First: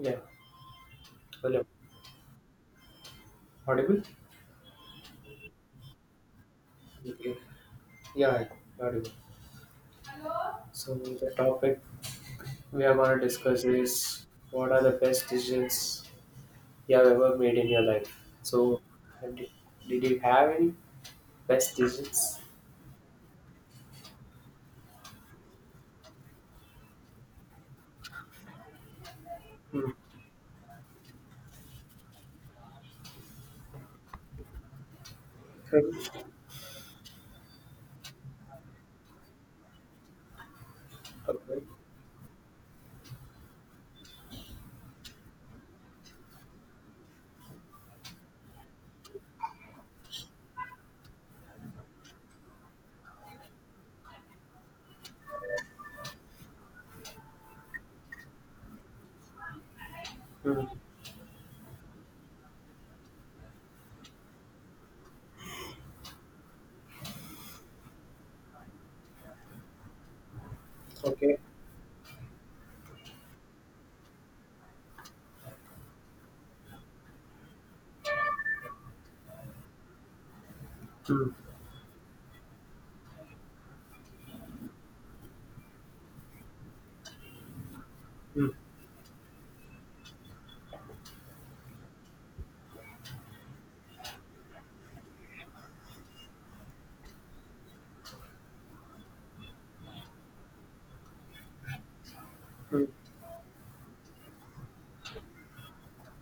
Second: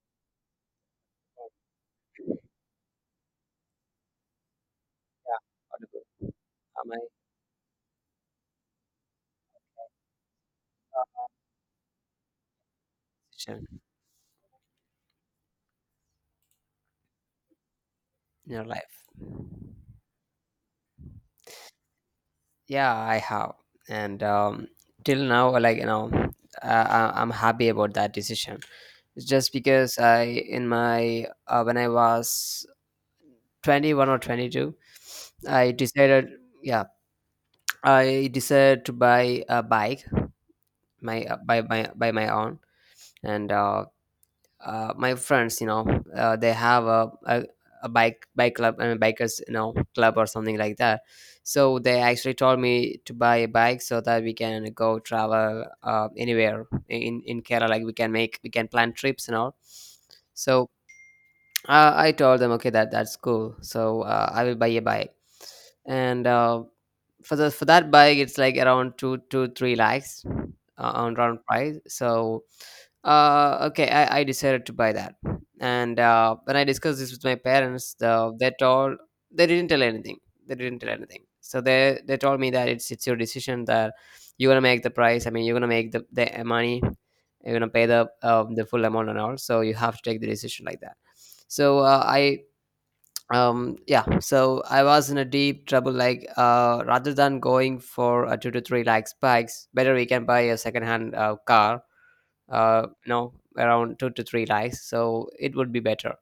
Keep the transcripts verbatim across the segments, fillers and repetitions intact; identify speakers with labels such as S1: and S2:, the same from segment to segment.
S1: Yeah, hello. Audible?
S2: Yeah, audible. Am I
S1: Okay. Yeah, yeah, audible. So the topic we are going to discuss
S2: session
S1: is what are the best decisions you have ever made in your life?
S2: in your
S1: So
S2: life?
S1: and did, did you have any best decisions?
S2: Yeah, I have, and um till now like you know uh, I- I'm happy about that decision. It's just
S1: Hmm.
S2: because I in my uh, when I was twenty-one or twenty-two, I
S1: Okay.
S2: decided. Yeah, I decided to buy a bike my uh, by my by my own. And uh, uh, My friends, you know uh, they have a, a a bike bike club and bikers, you know, club or something like that. So they actually told me to buy a bike so that we can go travel uh, anywhere in in Kerala. Like we can make, we can plan trips and all.
S1: Hmm.
S2: So uh, I told them, okay, that that's cool, so uh, I will buy a bike. And uh, for the for that bike, it's like around two two three lakhs uh, on
S1: Okay.
S2: round price. So uh, okay, I, I decided to buy that. And uh, when I discussed this with my parents, the, they told, they didn't tell anything. They didn't tell anything.
S1: Hmm.
S2: So they they told me that it's it's your decision, that you're gonna make the price. I mean, you're gonna make the, the uh, money. You're gonna pay the um, the full amount and all. So you have to take the decision like that. So uh, I um yeah. So I was in a deep trouble. Like uh, rather than going for a two to three lakh spikes, better we can buy a second hand uh, car,
S1: Hmm.
S2: uh, you know, around two to three likes, so it would be better.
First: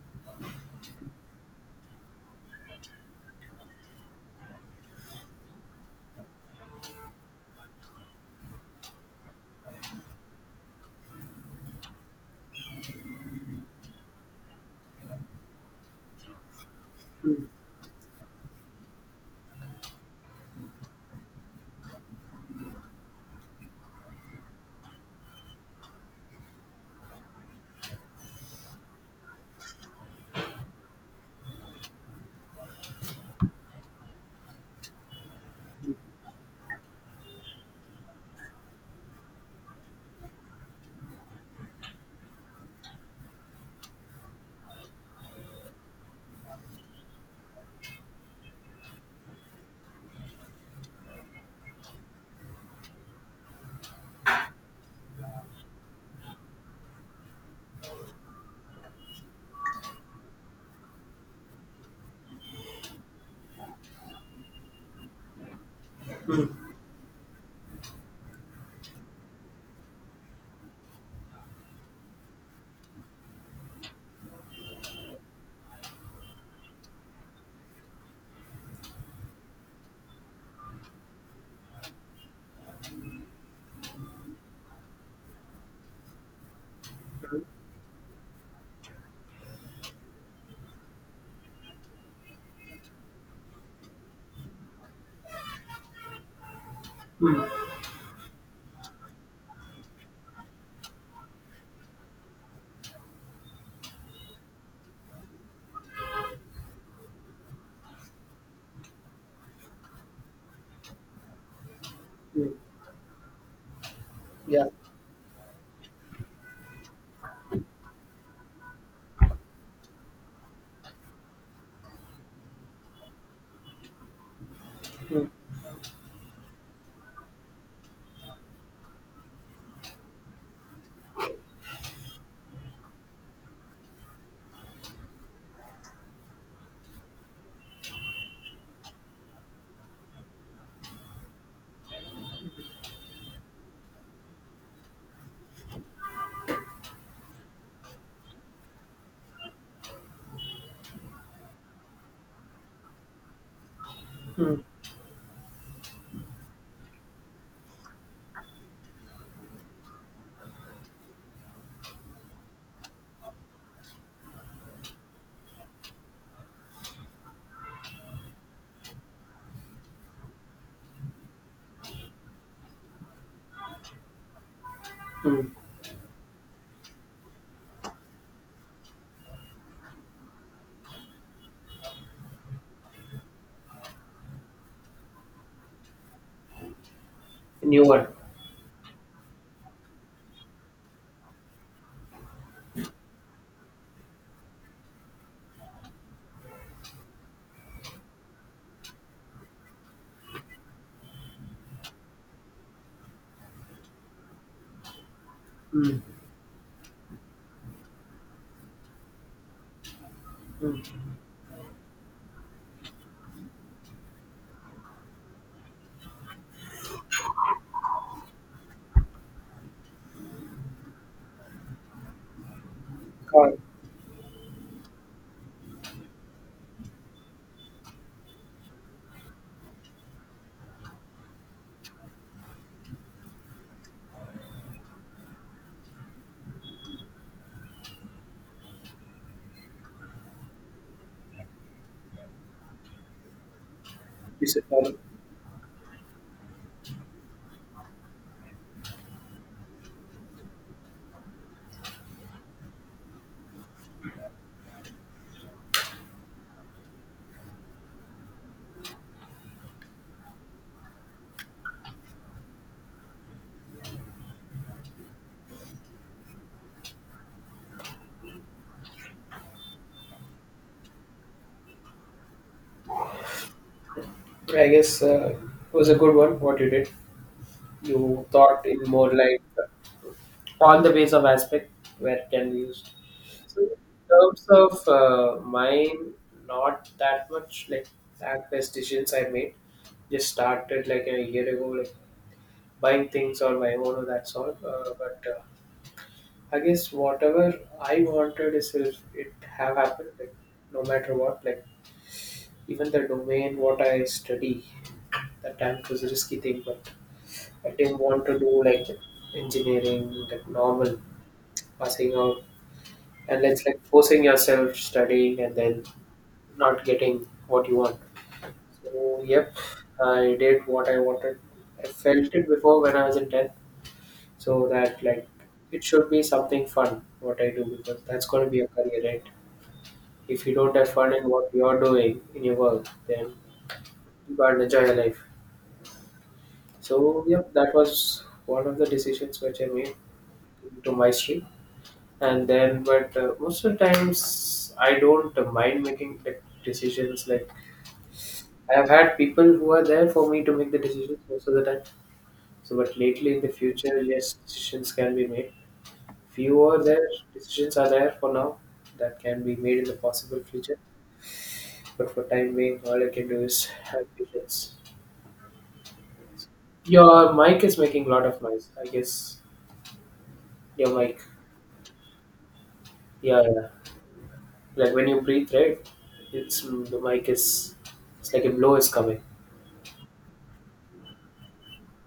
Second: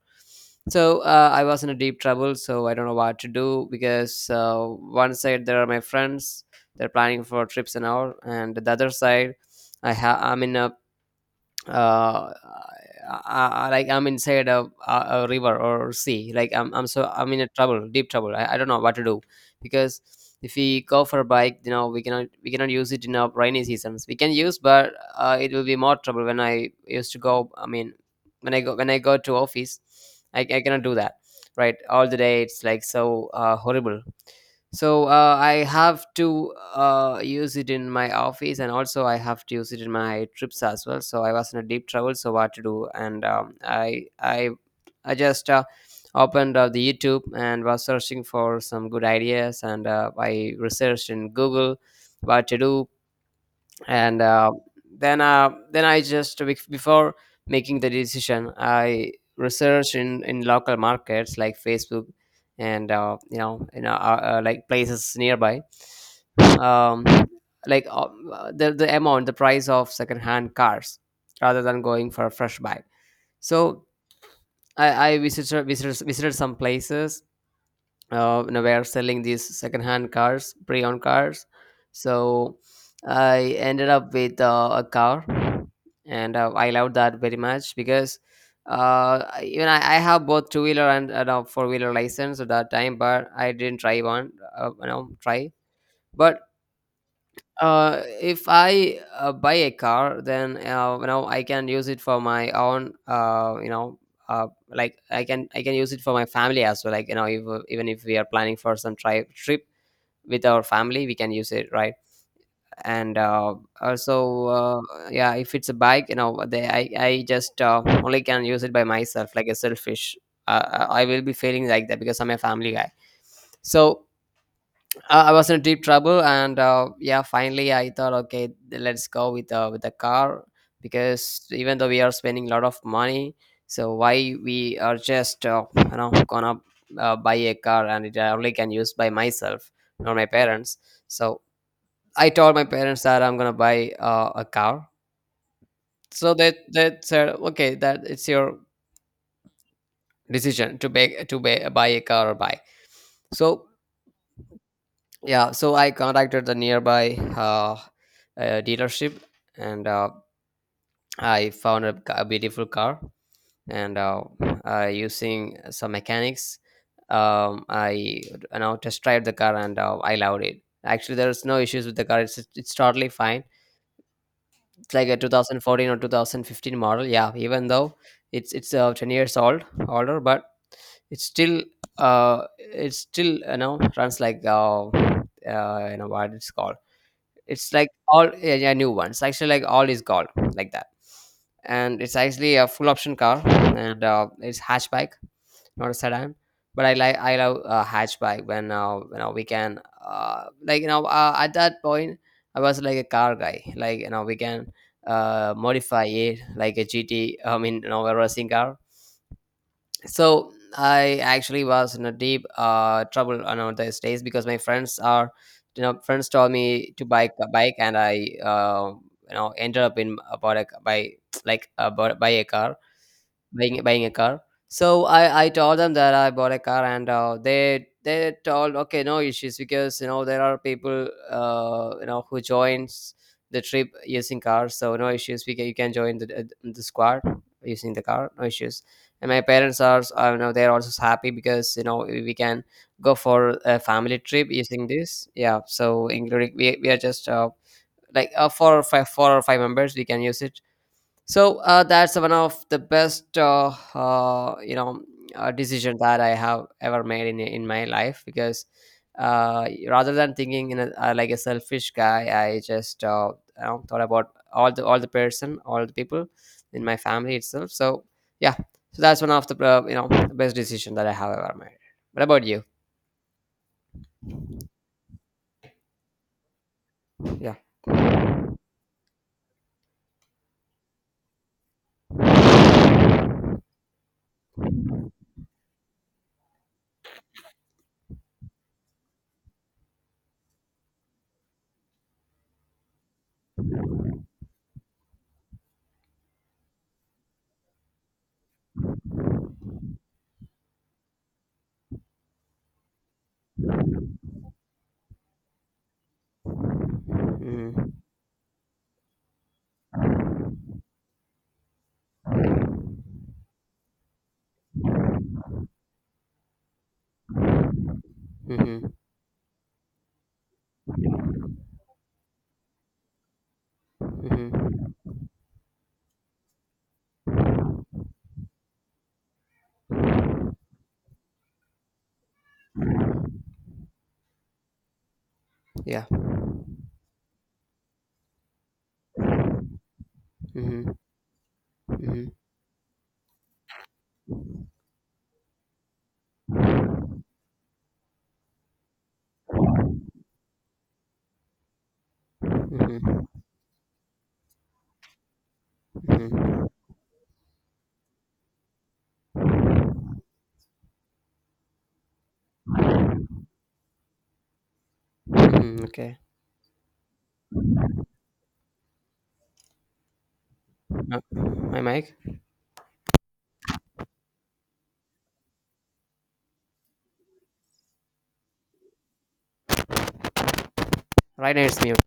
S2: So uh, I was in a deep trouble. So I don't know what to do because uh, one side there are my friends, they're planning for trips and all, and the other side I have, I'm in a uh, I, I, like I'm inside a, a, a river or sea. Like I'm, I'm, so I'm in
S1: Hmm.
S2: a trouble, deep trouble. I, I don't know what to do because if we go for a bike, you know, we cannot we cannot use it in our rainy seasons. We can use, but uh, it will be more trouble when I used to go. I mean, when I go, when I go to office, I, I cannot do that. Right, all the day it's like so uh, horrible. So uh, I have to uh, use it in my office, and also I have to use it in my trips as well. So I was in a deep trouble, so what to do. And um, I I I just uh, opened uh, the YouTube and was searching for some good ideas. And uh, I researched in Google what to do. And uh, then uh, then I just bef- before making the decision, I research in in local markets like Facebook. And uh, you know you know uh, uh, like places nearby. Um, like uh, the the amount, the price of secondhand cars, rather than going for a fresh bike. So I, I visited, visited visited some places uh, you know, were selling these secondhand cars, pre-owned cars. So I ended up with uh, a car, and uh, I loved that very
S1: Hmm.
S2: much because uh, I- even I, I have both two-wheeler and, and four-wheeler license at that time, but I didn't try one. Uh, you know, try, but
S1: Hmm.
S2: uh, if I uh, buy a car, then uh, you know, I can use it for my own. Uh, you know, uh, like I can, I can use it for my family as well. Like, you know, if uh, even if we are planning for some tri- trip with our family, we can use it, right?
S1: Hmm.
S2: And uh, also,
S1: Yeah.
S2: uh, yeah, if it's a bike, you know, they, I I just uh, only can use it by myself, like a selfish. Uh, I I will be feeling like that because I'm a family guy. So
S1: Hmm.
S2: uh, I was in deep trouble, and uh, yeah, finally I thought, okay, th- let's go with uh, with the car, because even though we are spending a lot of money, so why we are just uh, you know, gonna uh, buy a car, and it I only can use by myself, not my parents. So I told my parents that I'm gonna buy uh, a car. So they they said, okay, that it's your decision to buy, to buy, buy a car or buy. So
S1: Hmm.
S2: yeah, so I contacted the nearby uh, uh, dealership, and uh, I found a, ca- a beautiful car, and uh, uh, using some mechanics, um, I, you know, test drive the car, and uh, I loved it. Actually, there's no issues with the car, it's it's totally fine. It's like a
S1: Hmm.
S2: two thousand fourteen or twenty fifteen model. Yeah, even though it's it's uh, ten years old, older, but it's still uh it's still, you know, runs like uh, uh you know, what it's called. It's
S1: New
S2: like
S1: one.
S2: all, yeah, yeah, new ones. Actually, like all is gold, like that. And it's actually a full option car, and uh, it's hatchback, not a sedan. But I like I love uh, hatchback when, uh, you know we can, uh, like you know uh, at that point I was like a car guy. Like, you know, we can uh,
S1: Hmm.
S2: modify it like a G T. I mean, you know, a racing car. So
S1: Hmm.
S2: I actually was in a deep uh, trouble on, know, these days because my friends are, you know, friends told me to buy a bike, and I uh, you know, ended up in about a, by like uh, bought- by a car,
S1: God,
S2: buying buying a car. So I I told them that I bought a car, and uh, they they told, okay, no issues, because you know, there are people, uh, you know, who joins the trip using cars, so no issues. We can, you can join the the squad using the car, no issues. And my parents are, I know, they're also happy because, you know, we can go for a family trip
S1: this is,
S2: using
S1: um,
S2: this. Yeah, so including we we are just, uh, like uh, four or five four or five members, we can use it. So uh, that's one of the best, uh, uh, you know, uh, decision that I have ever made in in my life, because uh, rather than thinking in a, uh, like a selfish guy, I just uh, you know, thought about all the, all the person, all the people in my family itself. So yeah, so that's one of the uh, you know best decision that I have ever made. What about you?
S1: I guess uh, it was a good one. What you did.
S2: Yeah.
S1: You thought in more like on the base of aspect where it can be used. So in terms of uh, mine, not that much like that best decisions I made. Just started like a year ago, like buying things on my own. Or that's all. Uh, but uh, I guess whatever I wanted is if it have happened. Like no matter what, like even the domain what I study, that time it was a risky thing. But I
S2: Hmm.
S1: didn't want to do like engineering, like normal passing out, and it's like forcing yourself studying and then not getting what you want.
S2: Hmm.
S1: So yep, I did what I wanted. I felt it before when I was in tenth. So
S2: Hmm.
S1: that like it should be something fun what I do, because that's going to be a career, right? If you don't have fun in what you're doing in your work, then you can't enjoy your life.
S2: Yeah.
S1: So yep, that was one of the decisions which I made
S2: Hmm.
S1: to my stream.
S2: Hmm. Hmm.
S1: And then but uh, most of the times I don't mind making like decisions like I've had people who are there for me to make the decisions most of the time. So but lately
S2: Hmm.
S1: in the future, yes, decisions can be made. Few
S2: Hmm.
S1: are there, decisions are there for now that can be made in the possible future. But for time being, all I can do is have patience.
S2: Okay.
S1: Your mic is making a lot of noise, I guess. Your mic.
S2: Uh, my mic.
S1: Yeah, yeah, like when you breathe, right? It's, the mic is, it's like a blow is coming.
S2: Right now it's mute.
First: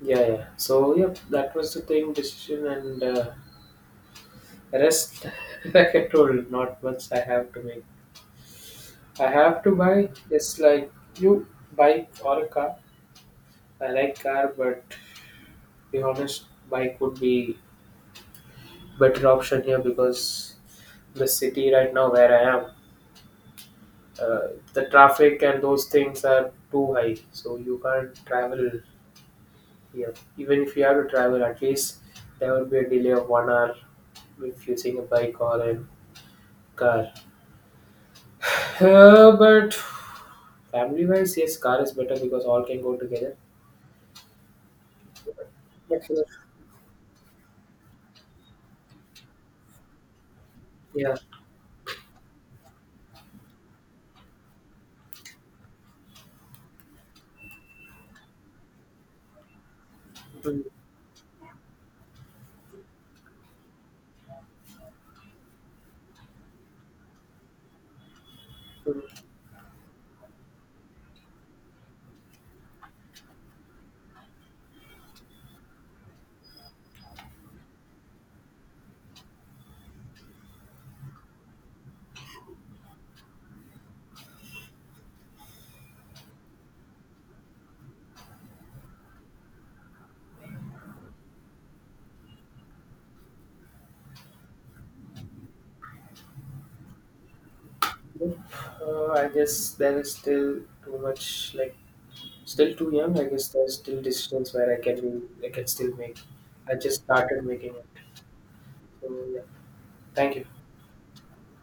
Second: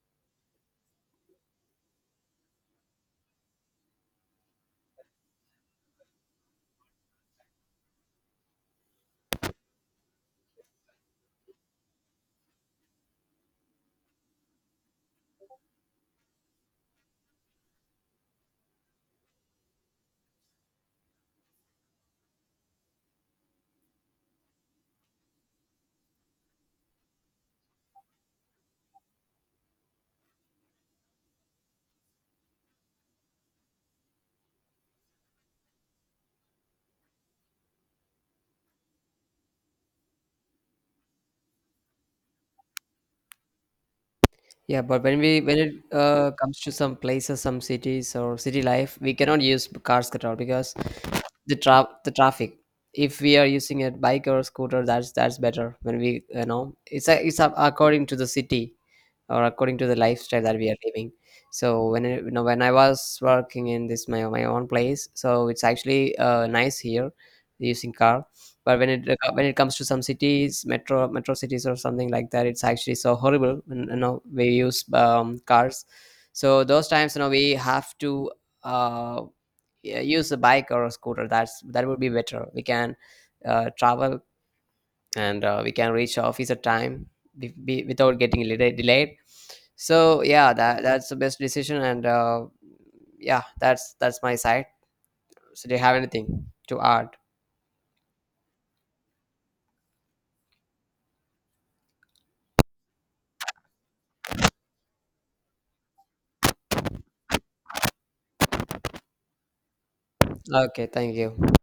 S1: Yeah, yeah. So yeah, that was the thing, decision and uh, rest. Like I told, not much I have to make. I have to buy. It's like you, bike or a car. I like car, but to be honest, bike would be better option here because the city right now where I am, uh, the traffic and those things are too high. So you can't travel here. Even if you have to travel, at least there would be a delay of one hour if using a bike or a car. Uh, but family wise, yes, car is better because all can go together.
S2: Yeah, but when we, when it
S1: But uh,
S2: uh, comes to some places, some cities, or city life, we cannot use cars at all, because
S1: yeah,
S2: the tra- the traffic, if we are using a bike or scooter, that's that's better, when we, you know, it's a, it's a, according to the city or according to the lifestyle that
S1: mm,
S2: we are living. So when I, you know, when I was working in this, my, my own place, so it's actually uh, nice here using car. But when it
S1: mm.
S2: uh, when it comes to some cities, metro metro cities or something like that, it's actually so horrible when, you know, we use um, cars. So those times, you know, we have to uh, yeah, use a bike or a scooter, that's that would be better. We can uh, travel, and uh, we can reach office at time, be, be, without getting late, delayed. So yeah, that that's the best decision, and uh, yeah, that's that's my side. So do you have anything to add?
S1: Nope. Uh, I guess there is still too much. Like still too young. I guess there's still decisions where I can be. I can still make. I just started making it. So yeah, thank you.
S2: Okay, thank you.